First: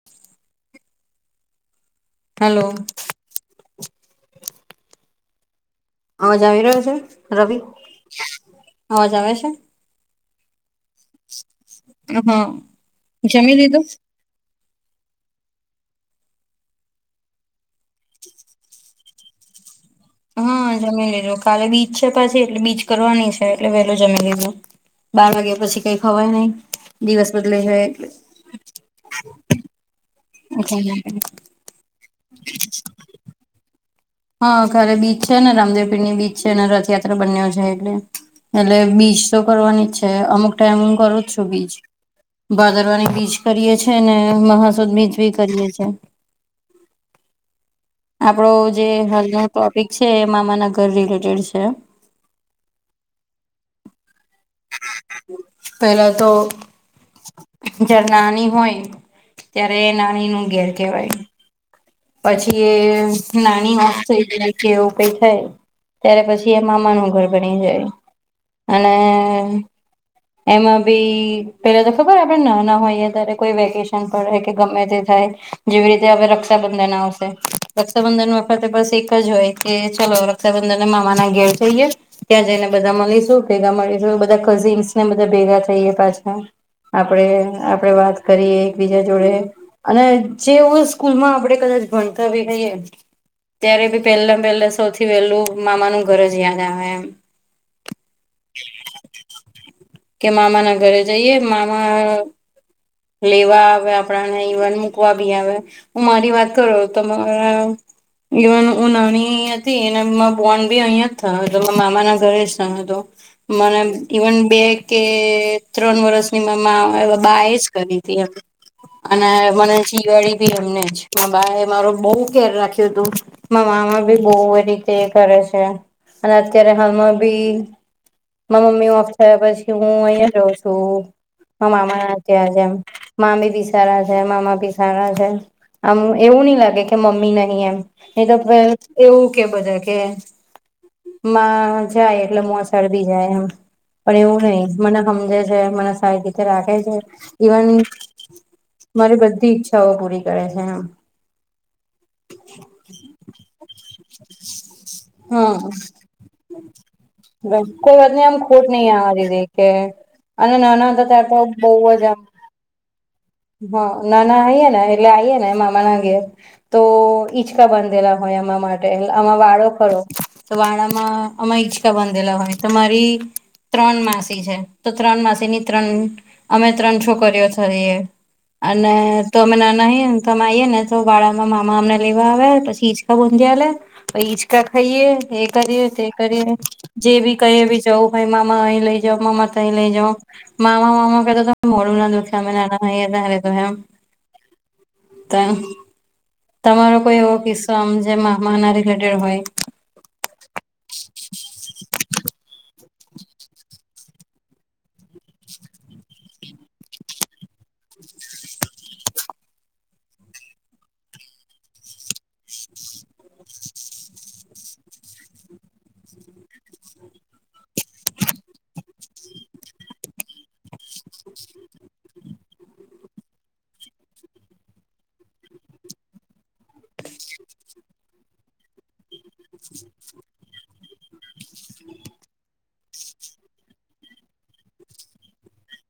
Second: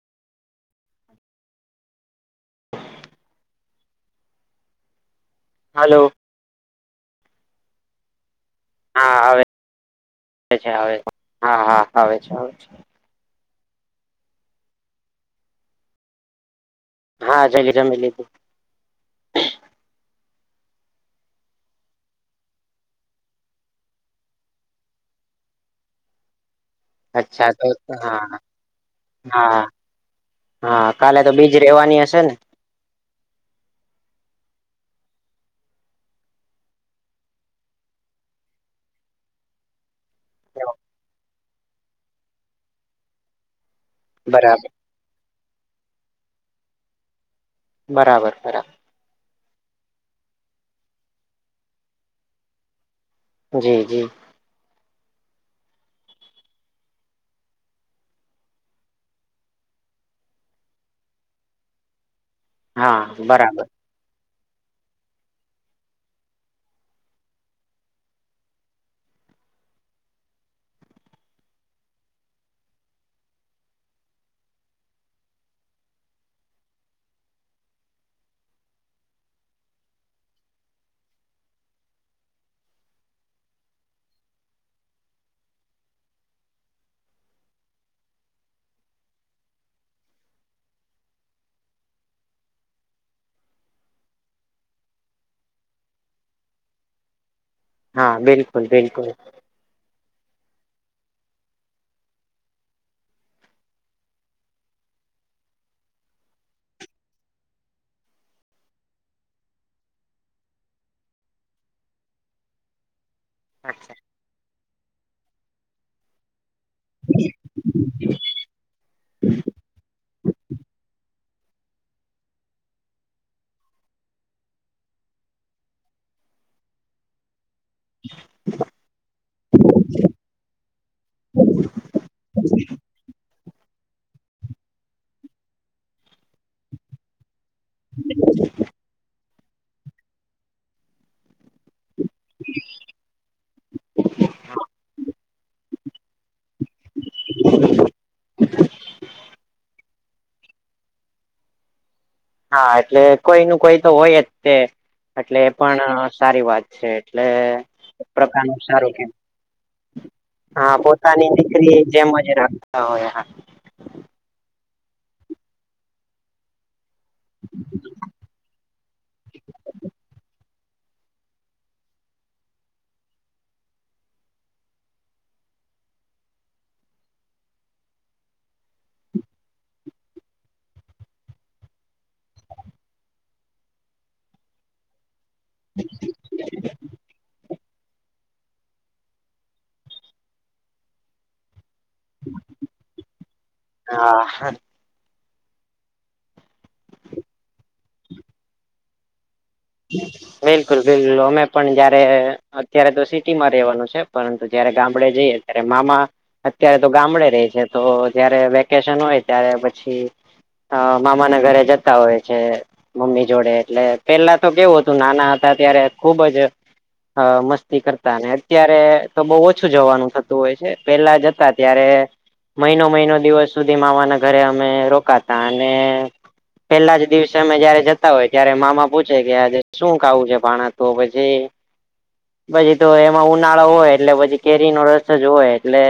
[inaudible] Hello! Hello! અવાજ આવી રહ્યો છે? રવિ, અવાજ હા આવે છે? આવે છે, આવે છે, હા હા આવે છે, હા આવે છે. જમી લીધું? હા, જયલી જમી લીધું હ, જમી લીધુ કાલે બીજ છે પાછી, એટલે બીજ કરવાની છે, એટલે વેલુ જમી લીધું બાર વાગ્યા પછી કઈ ખવાય નઇ દિવસ બદલાય જાય એટલે હા-હા, કાલે તો બીજ રેવાની હશે ને? હા, કાલે બીજ છે ને, રામદેવપીરની બીજ છે, અને રથયાત્રા બંનેવ છે એટલે એટલે બીસ તો કરવાની છે. એ અમુક ટાઈમ કરુ છુ, બીજ ભાદરવાની બીજ કરીએ છે ને બરાબર મહા સુદ ની બીજ ભી કરીએ છે બરાબર આપડો બરાબર જે હાલનો ટોપિક છે, એ મામાના ઘર રિલેટેડ છે. જી! જી! પેલા તો, જ્યાર નાની હોય, ત્યારે એ નાની નું ઘેર કેવાય. પછી, હા એ બરાબર નાની ઓફ થઈ જાય એવું કઈ થાય, ત્યારે પછી એ મામાનું ઘર બની જાય અને અ માં બી પેલા તો ખબર આપડે નાના હોઈએ ત્યારે કોઈ વેકેશન પડે કે ગમે તે થાય જેવી રીતે હવે રક્ષા રક્ષાબંધન આવશે, રક્ષાબંધન વખતે બસ એક જ હોય કે, ચલો રક્ષાબંધન તો મામાના ઘેર જઈએ ત્યાં જઈને બધા મલીશું, ભેગા મળીશું, બધા કઝિન્સ ને બધા ભેગા થઈએ પાછા આપડે- આપડે વાત કરીએ એકબીજા જોડે અને જેવું સ્કૂલમાં આપણે તે કદાચ ભણતોભી નહીં હોય ત્યારે બી, પેલા પેલા સૌથી વેલું મામાનું ઘર જ યાદ આવે, એમ. હા, બિલકુલ, બિલકુલ કે, મામા ના ઘરે જઈએ, મામા અ લેવા આવે આપણાને ઇવન મૂકવા બી આવે હું મારી વાત કરો તમારા ઈવન હું નાની હતી અને મા બોન બી અહં જ થયો તો મામા ના ઘરે જ થયો હતો મને ઈવન બે કે ત્રણ વરષ એ મમા બા એ જ કરી હતી એમ અને મને જીવાડી બી એમને જ મા બા એ મારો બહુ કેર રાખ્યું તું મા મામા ભી બઉ બધી કેર કરે છે અને અત્યારે હાલમાં બી મારી મમ્મી ઓફ થયા પછી હું અહિયાં જ રહું છું મારા મામા ના ત્યાં જ એમ મામી બી સારા છે મામા બી સારા છે આમ એવું નહી લાગે કે મમ્મી નહી એમ નહીં એ તો એવું કે બધા કે માં જાય એટલે મોસળ બી જાય એમ પણ એવું નહી મને સમજે છે મને સારી રીતે રાખે છે ઈવન મારી બધી ઈચ્છાઓ પૂરી કરે છે આમ હા એટલે કોઈ ન કોઈ તો હોય જ છે એટલે એ હમ પણ સારી વાત છે એટલે કોઈ એક વાતની આમ પ્રકારનું ખોટ નહી સારું આવવા કેવાય દીધી કે અને હા નાના હતા ત્યાર પોતાની તો દીકરી બહુ જેમ આમ જ રાખતા હોય હા હા ના ના હોઈએે ને એટલે આઈ એે ને મામા ના ઘેર તો ઈચકા બાંધેલા હોય આમાં માટે આમાં વાળો ખરો તો વાણામાં અમાં ઈચકા બાંધેલા હોય, તમારી. ત્રણ માસી છે, તો ત્રણ માસી ની ત્રણ, અમે ત્રણ છોક્યો છઈએ. અને તોમે ના ના [unintelligible] આવીએ ને, તો બાળામાં મામા અમને લેવા આવે, પછી ઈચકા ગુંજિયા લે. પ ઈચકા ખાઈએ, એ કરીએ તે, કરીએ જે ભી કે. જઉ, ભાઈ મામા અહી લઈ જાવ, મામા તહી લઈ જાય, મામા-મામા ક મોડું ના દુખ્યા, અમે નાના હોયારે તો એમ. હા. તાન તમારો કોઈ એવો કિસ્સો આમ જે મહમા ના રિલેટેડ હોય. બિલકુલ બિલ્લ અમે પણ જયારે અત્યારે તો સિટી માં રેવાનું છે પરંતુ જયારે ગામડે જઈએ ત્યારે મામા અત્યારે તો ગામડે રેહ છે તો જયારે વેકેશન હોય ત્યારે પછી હ મામા ના ઘરે જતા હોય છે મમ્મી જોડે એટલે પેલા તો કેવું હતું નાના હતા ત્યારે ખુબ જ અ મસ્તી કરતા ને અત્યારે તો બહુ ઓછું જવાનું થતું હોય છે પેલા જતા ત્યારે મહિનો મહિનો દિવસ સુધી માવાના ઘરે અમે રોકાતા અને પેલા જ દિવસે અમે જયારે જતા હોય ત્યારે મામા પૂછ છે કે આજે શું ખાવું છે ભાણા તો પછી પછી તો એમાં ઉનાળો હોય એટલે પછી કેરીનો રસ જ હોય એટલે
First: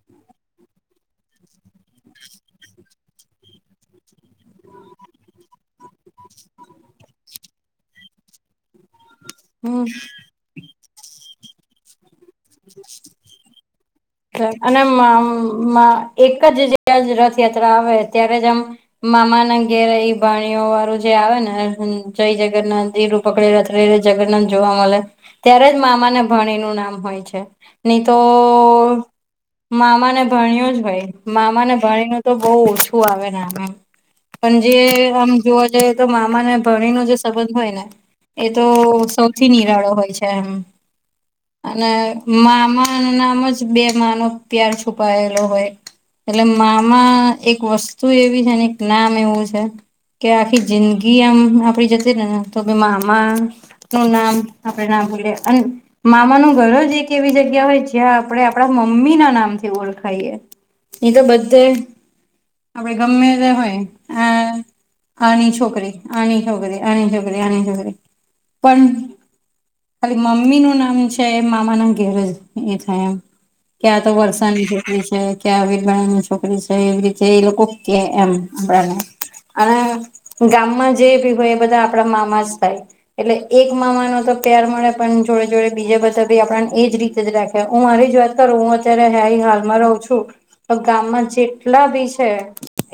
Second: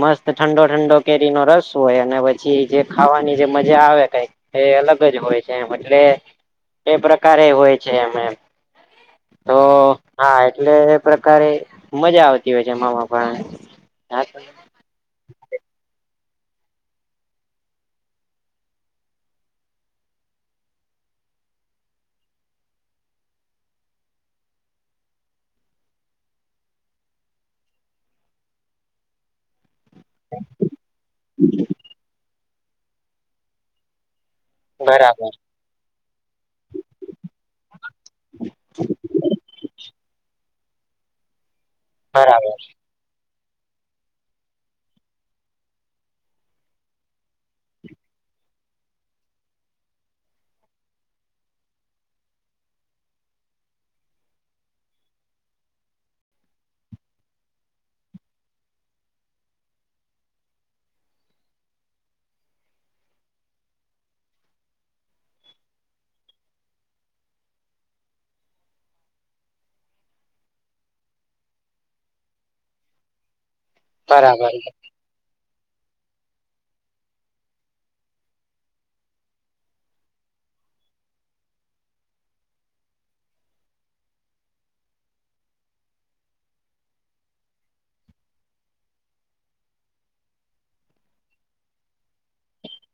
મસ્ત ઠંડો ઠંડો કેરી નો રસ હોય અને પછી જે ખાવાની જે મજા આવે કઈક એ અલગ જ હોય છે એમ એટલે એ પ્રકાર એ હોય છે એમ એમ તો હમ હા એટલે પ્રકારે મજા આવતી હોય છે એમામાં ભાણેજ પણ હ અને મામમાં એક જ [unintelligible] રથયાત્રા આવે ત્યારે જ આમ મામા ના ઘેરે ઈ ભાણીઓ વારું જે આવે ને જય જગન્નાથ એરૂ પકડી રથરે જગન્નાથ જોવા મલે ત્યારે જ મામાને ભાણીનું નામ હોય છે. નહી તો મામાને ભાણ્યું જ હોય મામાને પાણી ન તો બહુ ઓછું આવે ને આમ એમ પણ જે બરાબર આમ જોવા જઈએ તો મામાને ભાણી નો જે સંબંધ હોય ને એ તો સૌથી નિરાળો હોય છે એમ અને બરાબર મામા એના નામ જ બે માનો પ્યાર છુપાયેલો હોય. એટલે મામા એક વસ્તુ એવી છે ને એક નામ એવું છે. કે આખી જિંદગી આમ આપડી જતી રેને તો બી મામા નું નામ આપણે ના ભુલીએ અન મામાનું ઘર જ એક એવી જગ્યા હોય જ્યાં આપડે આપડા મમ્મી ના નામથી ઓળખાઈએ. ઈ તો બધે આપડે ગમ્મે તે હોય આ આની છોકરી આની છોકરી આની છોકરી આની છોકરી પન ખાલી મમ્મી નું નામ છે એ મામા ના ઘેર જ એ થાય એમ કે આ તો બરાબર વરસાની છે. રી છે કે આ વિરબાઈની છોકરી છે એવી રીતે એ લોકો કે એમ આપડા ને. અને ગામમાં જે ભી ભઈ એ બધા આપડા મામા જ થાય. એટલે એક મામા નો તો પ્યાર મળે પન જોડે જોડે બીજે બધા ભી આપન એજ રીતે જ રાખ્યા હું મારી જ વાત કરું હું અત્યારે હેઇ હાલમાં રહું છું. તો ગામમાં જેટલા ભી છે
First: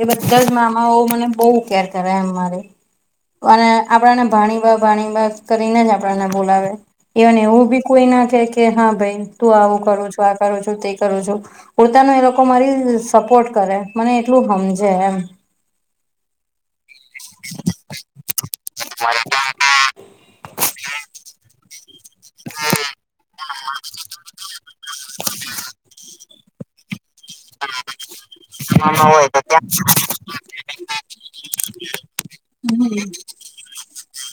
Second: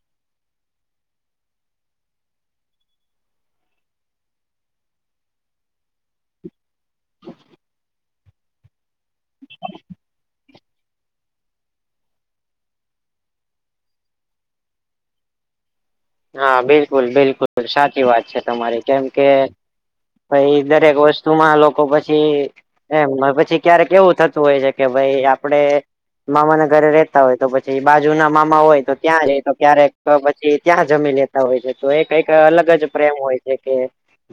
એ બધા જ મામાઓ મને બઉ કેર કરે એમ મારે. અને આપણાને ભાણી બા ભાણી બા કરીને જ આપ તોય ના બોલાવે ઈવન એવું બી કોઈ ના કેય કે હા ભઈ તું આવું કરો છો આ કરું છું તે કરું છું પોતાનો એ લોકો મારી સપોર્ટ કરે મને એટલું હમઝે એમ. હા બિલકુલ બિલકુલ સાચી વાત છે તમારી કેમ કે પઈ દરેક વસ્તુમાં લોકો પછી એમ મ પછી ક્યારેક એવું થતું હોય છે કે ભઈ આપડે મામા ના ઘરે રેતા હોય તો પછી બાજુ ના મામા હોય તો ત્યાં જય તો ક્યારેક ક પ એ ત્યાં જમી લેતા હોય છે તો એ કઈક અલગ જ પ્રેમ હોય. એ કે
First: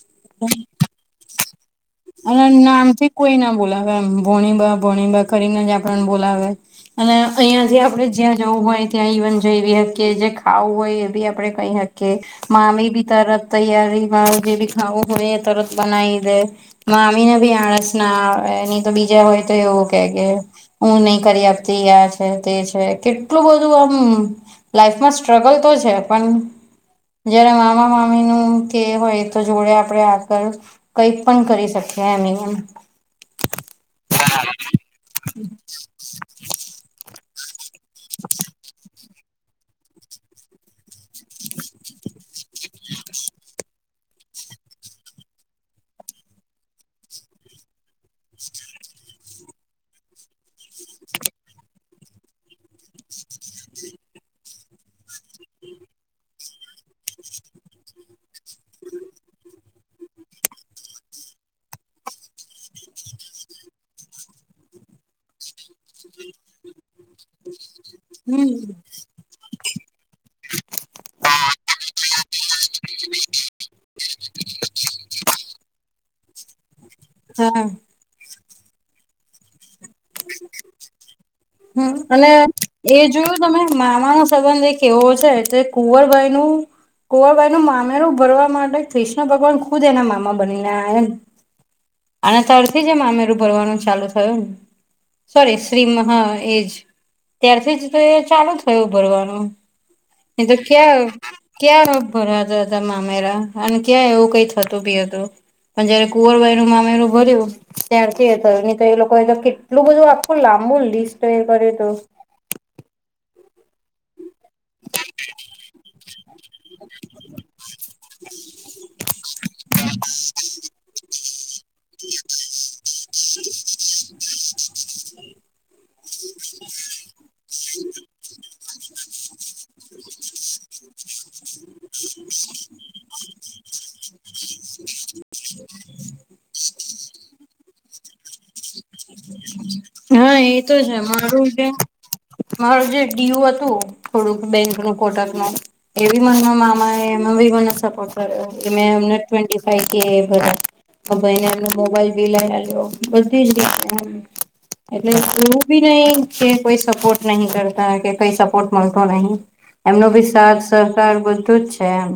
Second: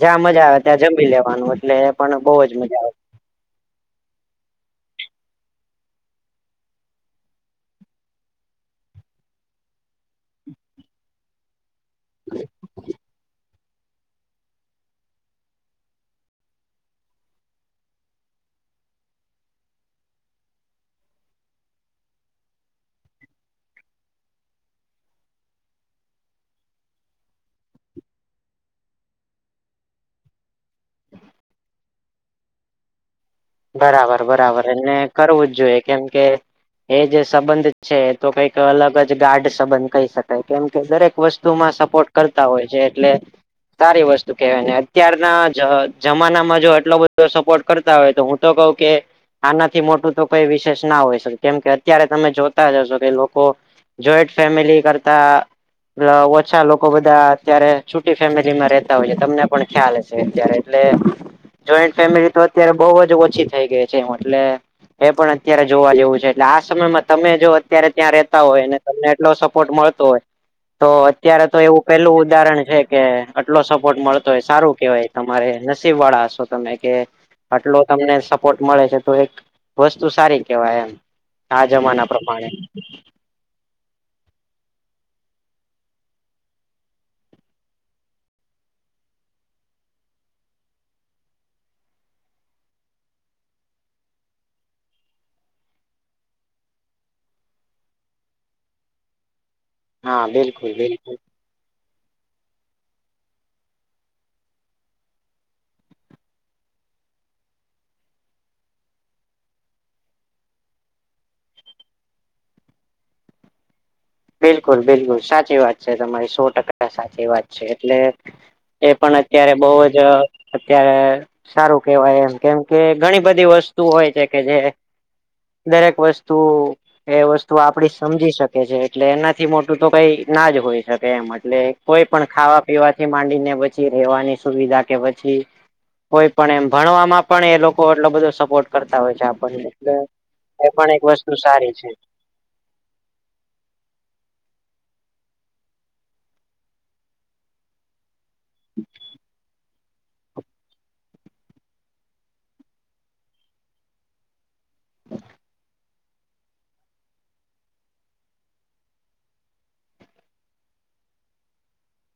જ્યાં મઝા આવે ત્યાં જમી લેવાનું એટલે પણ બહુ અને જ મજા આવે નામ થી કોઈ ના બોલાવે એમ ભોણી બા ભોણી બા કરીને જ આપણને બોલાવે અને અહીયાં થી આપડે જ્યાં જવું હોય ત્યાં ઇવન જઈવી હકિયે જે ખાવું હોય એ બી આપડે કઈ હક કે મામી બી તરત તૈયારી મા જે ભી ખાવું હોય એ તરત બનાઈ દે મામીને ભી આળસ ના આવે ની તો બીજા હોય તો એવું કેય કે હું નહી કરી આપતી યાર છે તે છે કેટલું બધું આમ લાઈફમાં સ્ટ્રગલ તો છે પન જયારે મામા મામીનું કે હોય તો જોડે આપડે આગળ કઈક પણ કરી શકીએ એમ ઇએમ બરાબર બરાબર એને કરવું જ જોઈએ કેમ કે એ જે સંબંધ છે તો કઈક અલગ જ ગાઢ સંબંધ કહી શકાય કેમ કે દરેક વસ્તુમાં સપોર્ટ કરતા હોય છે એટલે સારી વસ્તુ કેવાય ને અત્યારના જ જમાનામાં જો આટલો બધો સપોર્ટ કરતા હોય તો હુંત તો કઉ કે આનાથી મોટું તો કોઈ વિશેષ ના હોય શકે કેમ કે અત્યારે તમે જોતા જ હશો કે લોકો જોઈટ ફેમિલી કરતા પલા ઓછા લોકો બધા અત્યારે છુટી ફેમિલીમાં રેતા હોયએ તમને પણ ખ્યાલ હશે અત્યારે એટલે જોઈન્ટ ફેમિલી તો અત્યારે બઉ જ ઓછ ઓછી થઈ ગઈ છે એમ એટલે એ પણ અત્યારે જોવા જેવું છે એટલે આ સમયમાં તમે જો અત્યારે ત્યાં રહેતા હમ હોય અને તમને એટલો સપોર્ટ મળતો હોય તો અત્યારે તો એવું પેલું ઉદાહરણ છે કે આટલો સપોર્ટ મળતો હોય સારું કેવાય તમારે નસીબ વાળા હશો તમે કે હા આટલો તમને સપોર્ટ મળે છે તો એક વસ્તુ સારી કેવાય એમ આ હમ જમાના અને પ્રમાણે એ જોયું તમે મામા ના સંબંધ એક એવો છે જે કુંવરબાઈ નું કોવાબાઈ નું મામેરું ભરવા માટે ક્રિષ્ન ભગવાન ખુદ એના મામા બનીને આયાને અને તરથી જ એ મામેરું ભરવાનું ચાલુ થયું ને સોરી શ્રીમ હા એજ ત્યારથી જ તો એ ચાલુ થયું ભરવાનું હા બિલકુલ બિલકુલ [unintelligible] ક્યાં રોગ ભરાતો હતો તમામેરા અને ક્યાં એવું કઈ થતું બી હતું હું જયારે કુંવરબાયનું મામેરું ભર્યું ત્યારથી એ થયું નહી તો એ લોકો તો કેટલું બધું આખું લાંબુને લિસ્ટ એ કર્યુંતુ. બિલકુલ બિલકુલ સાચી વાત છે. તમારી સો ટકા સાચી વાત છે. એટલે એ પણ અત્યારે બહુ જ અત્યારે સારું કેવાય એમ કેમ કે ઘણી બધી વસ્તુ હોય છે કે જે દરેક વસ્તુ એ વસ્તુ આપડી સમજી શકે છે એટલે એનાથી મોટું તો કઈ ના જ હોય શકે એમ અટલે કોઈ પણ ખાવા પીવાથી માંડીને પછી લેવાની સુવિધા કે પછી કોઈપણ એમ ભણવામાં પણ એ લોકો એટલો બધો સપોર્ટ કરતાં હોય છે. આપણને એટલે હા એ તો પણ છે એક વસ્તુ મારું જે સારી છે. મારું જે ડીયુ હતું થોડુંક બેંકનું કોટકમાં એવી મ મામા એ એમાં બી મને સપોર્ટ કર્યો કે મે ટ્વેન્ટી કે બધી હ ભાઈને એમને મોબાઈલ બી લઈ આલ્યો બધી જ હમ્મ એટલે એવું બી નહી કે કોઈ સપોર્ટ નહી કરતા કે કઈ સપોર્ટ મળતો નહી. એમનો ભી સાથ સહકાર બધું જ છે એમ.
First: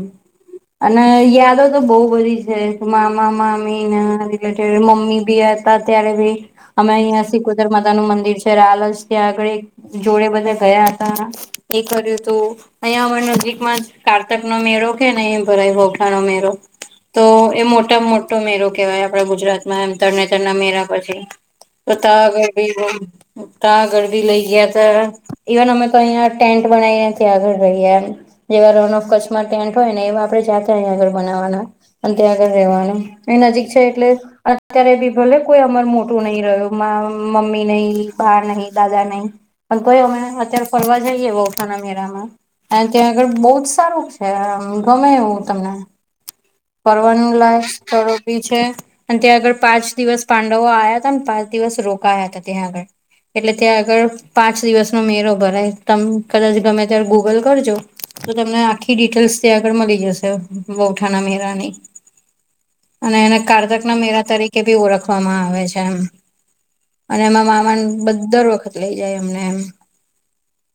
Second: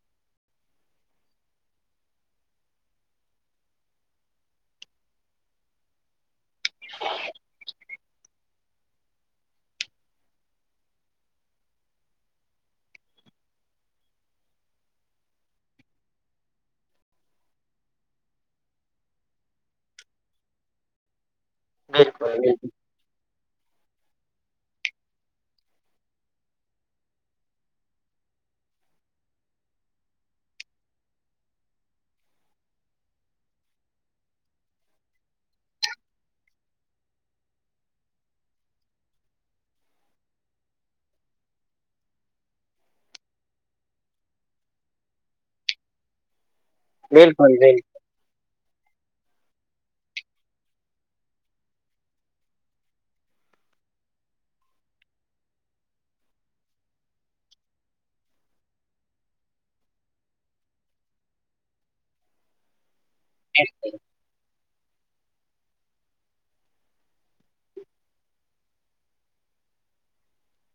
અને યાદો તો બવ‌ બધી છે. મામા મામીને રિલેટેડ મમ્મી બી અત્યારે બી અમે અહીં સિકોતેરમાતાનું મંદિર છે રાલજ ત્યાં આગળ એક જોડે બધા ગયા હતા. એ કર્યું હતું. અહીંયા અમા નજીકમાં જ કારતકનો મેળો કે ને એ ભરાય [unintelligible] નો મેળો તો એ મોટામાં મોટો મેરો કેહેવાય આપડા ગુજરાતમાં એમ તરણેતરના મેરા પછી તો બિલકુલ તાઆગળ બિલકુલ બી એમ તાઆગળ લઈ ગ્યાતા. ઇવન અમે તો અહીંયા ટેન્ટ બનાવી એનથી આગળ રહીએ એમ. જેવા રણ ઓફ કચ્છમાં ટેન્ટ હોયને એવા આપણેે જાતે અહીયા આગળ બનાવવાના. અને ત્યાં આગળ રેવાનું અન નજીક છે એટલે અત્યારે બી ભલે કોઈ અમર મોટ કોઈ નહી રહ્યું. મમ્મી નહી. બા નહી. દાદા નહી. પણ તોય અમે અત્યારે ફરવા જઈએ [unintelligible] ના મેળામાં અને ત્યાં આગળ બહુ જ સારું છે. એમ‌ ગમે એવું તમને ફરવાનું બિલકુલ લાયક બિલકુલ સ્થળ બી છે અને ત્યાં આગળ પાંચ દિવસ પાંડવો આયા તમ પાંચ દિવસ રોકાયા હતા ત્યાં આગળ એટલે ત્યાં આગળ પાંચ દિવસનો મેરો ભરાય તમ કદાચ ગમે ત્યારે ગૂગલ કરજો તો તમને આખી ડિટેલ્સ ત્યાં આગળ મલી જશે વૌઠાના મેરાની અને એને કારતકના મેરા તરીકે ભી ઓળખવામાં આવે છે એમ અને એમાં મામાન બ દર વખત લઇ જાય અમને એમ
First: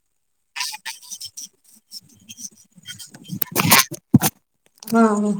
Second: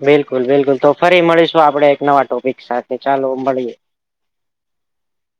બિલકુલ બિલકુલ તો ફરી મળીશું આપડે એક નવા ટોપિક સાથે. ચાલો મળીએ. હા હા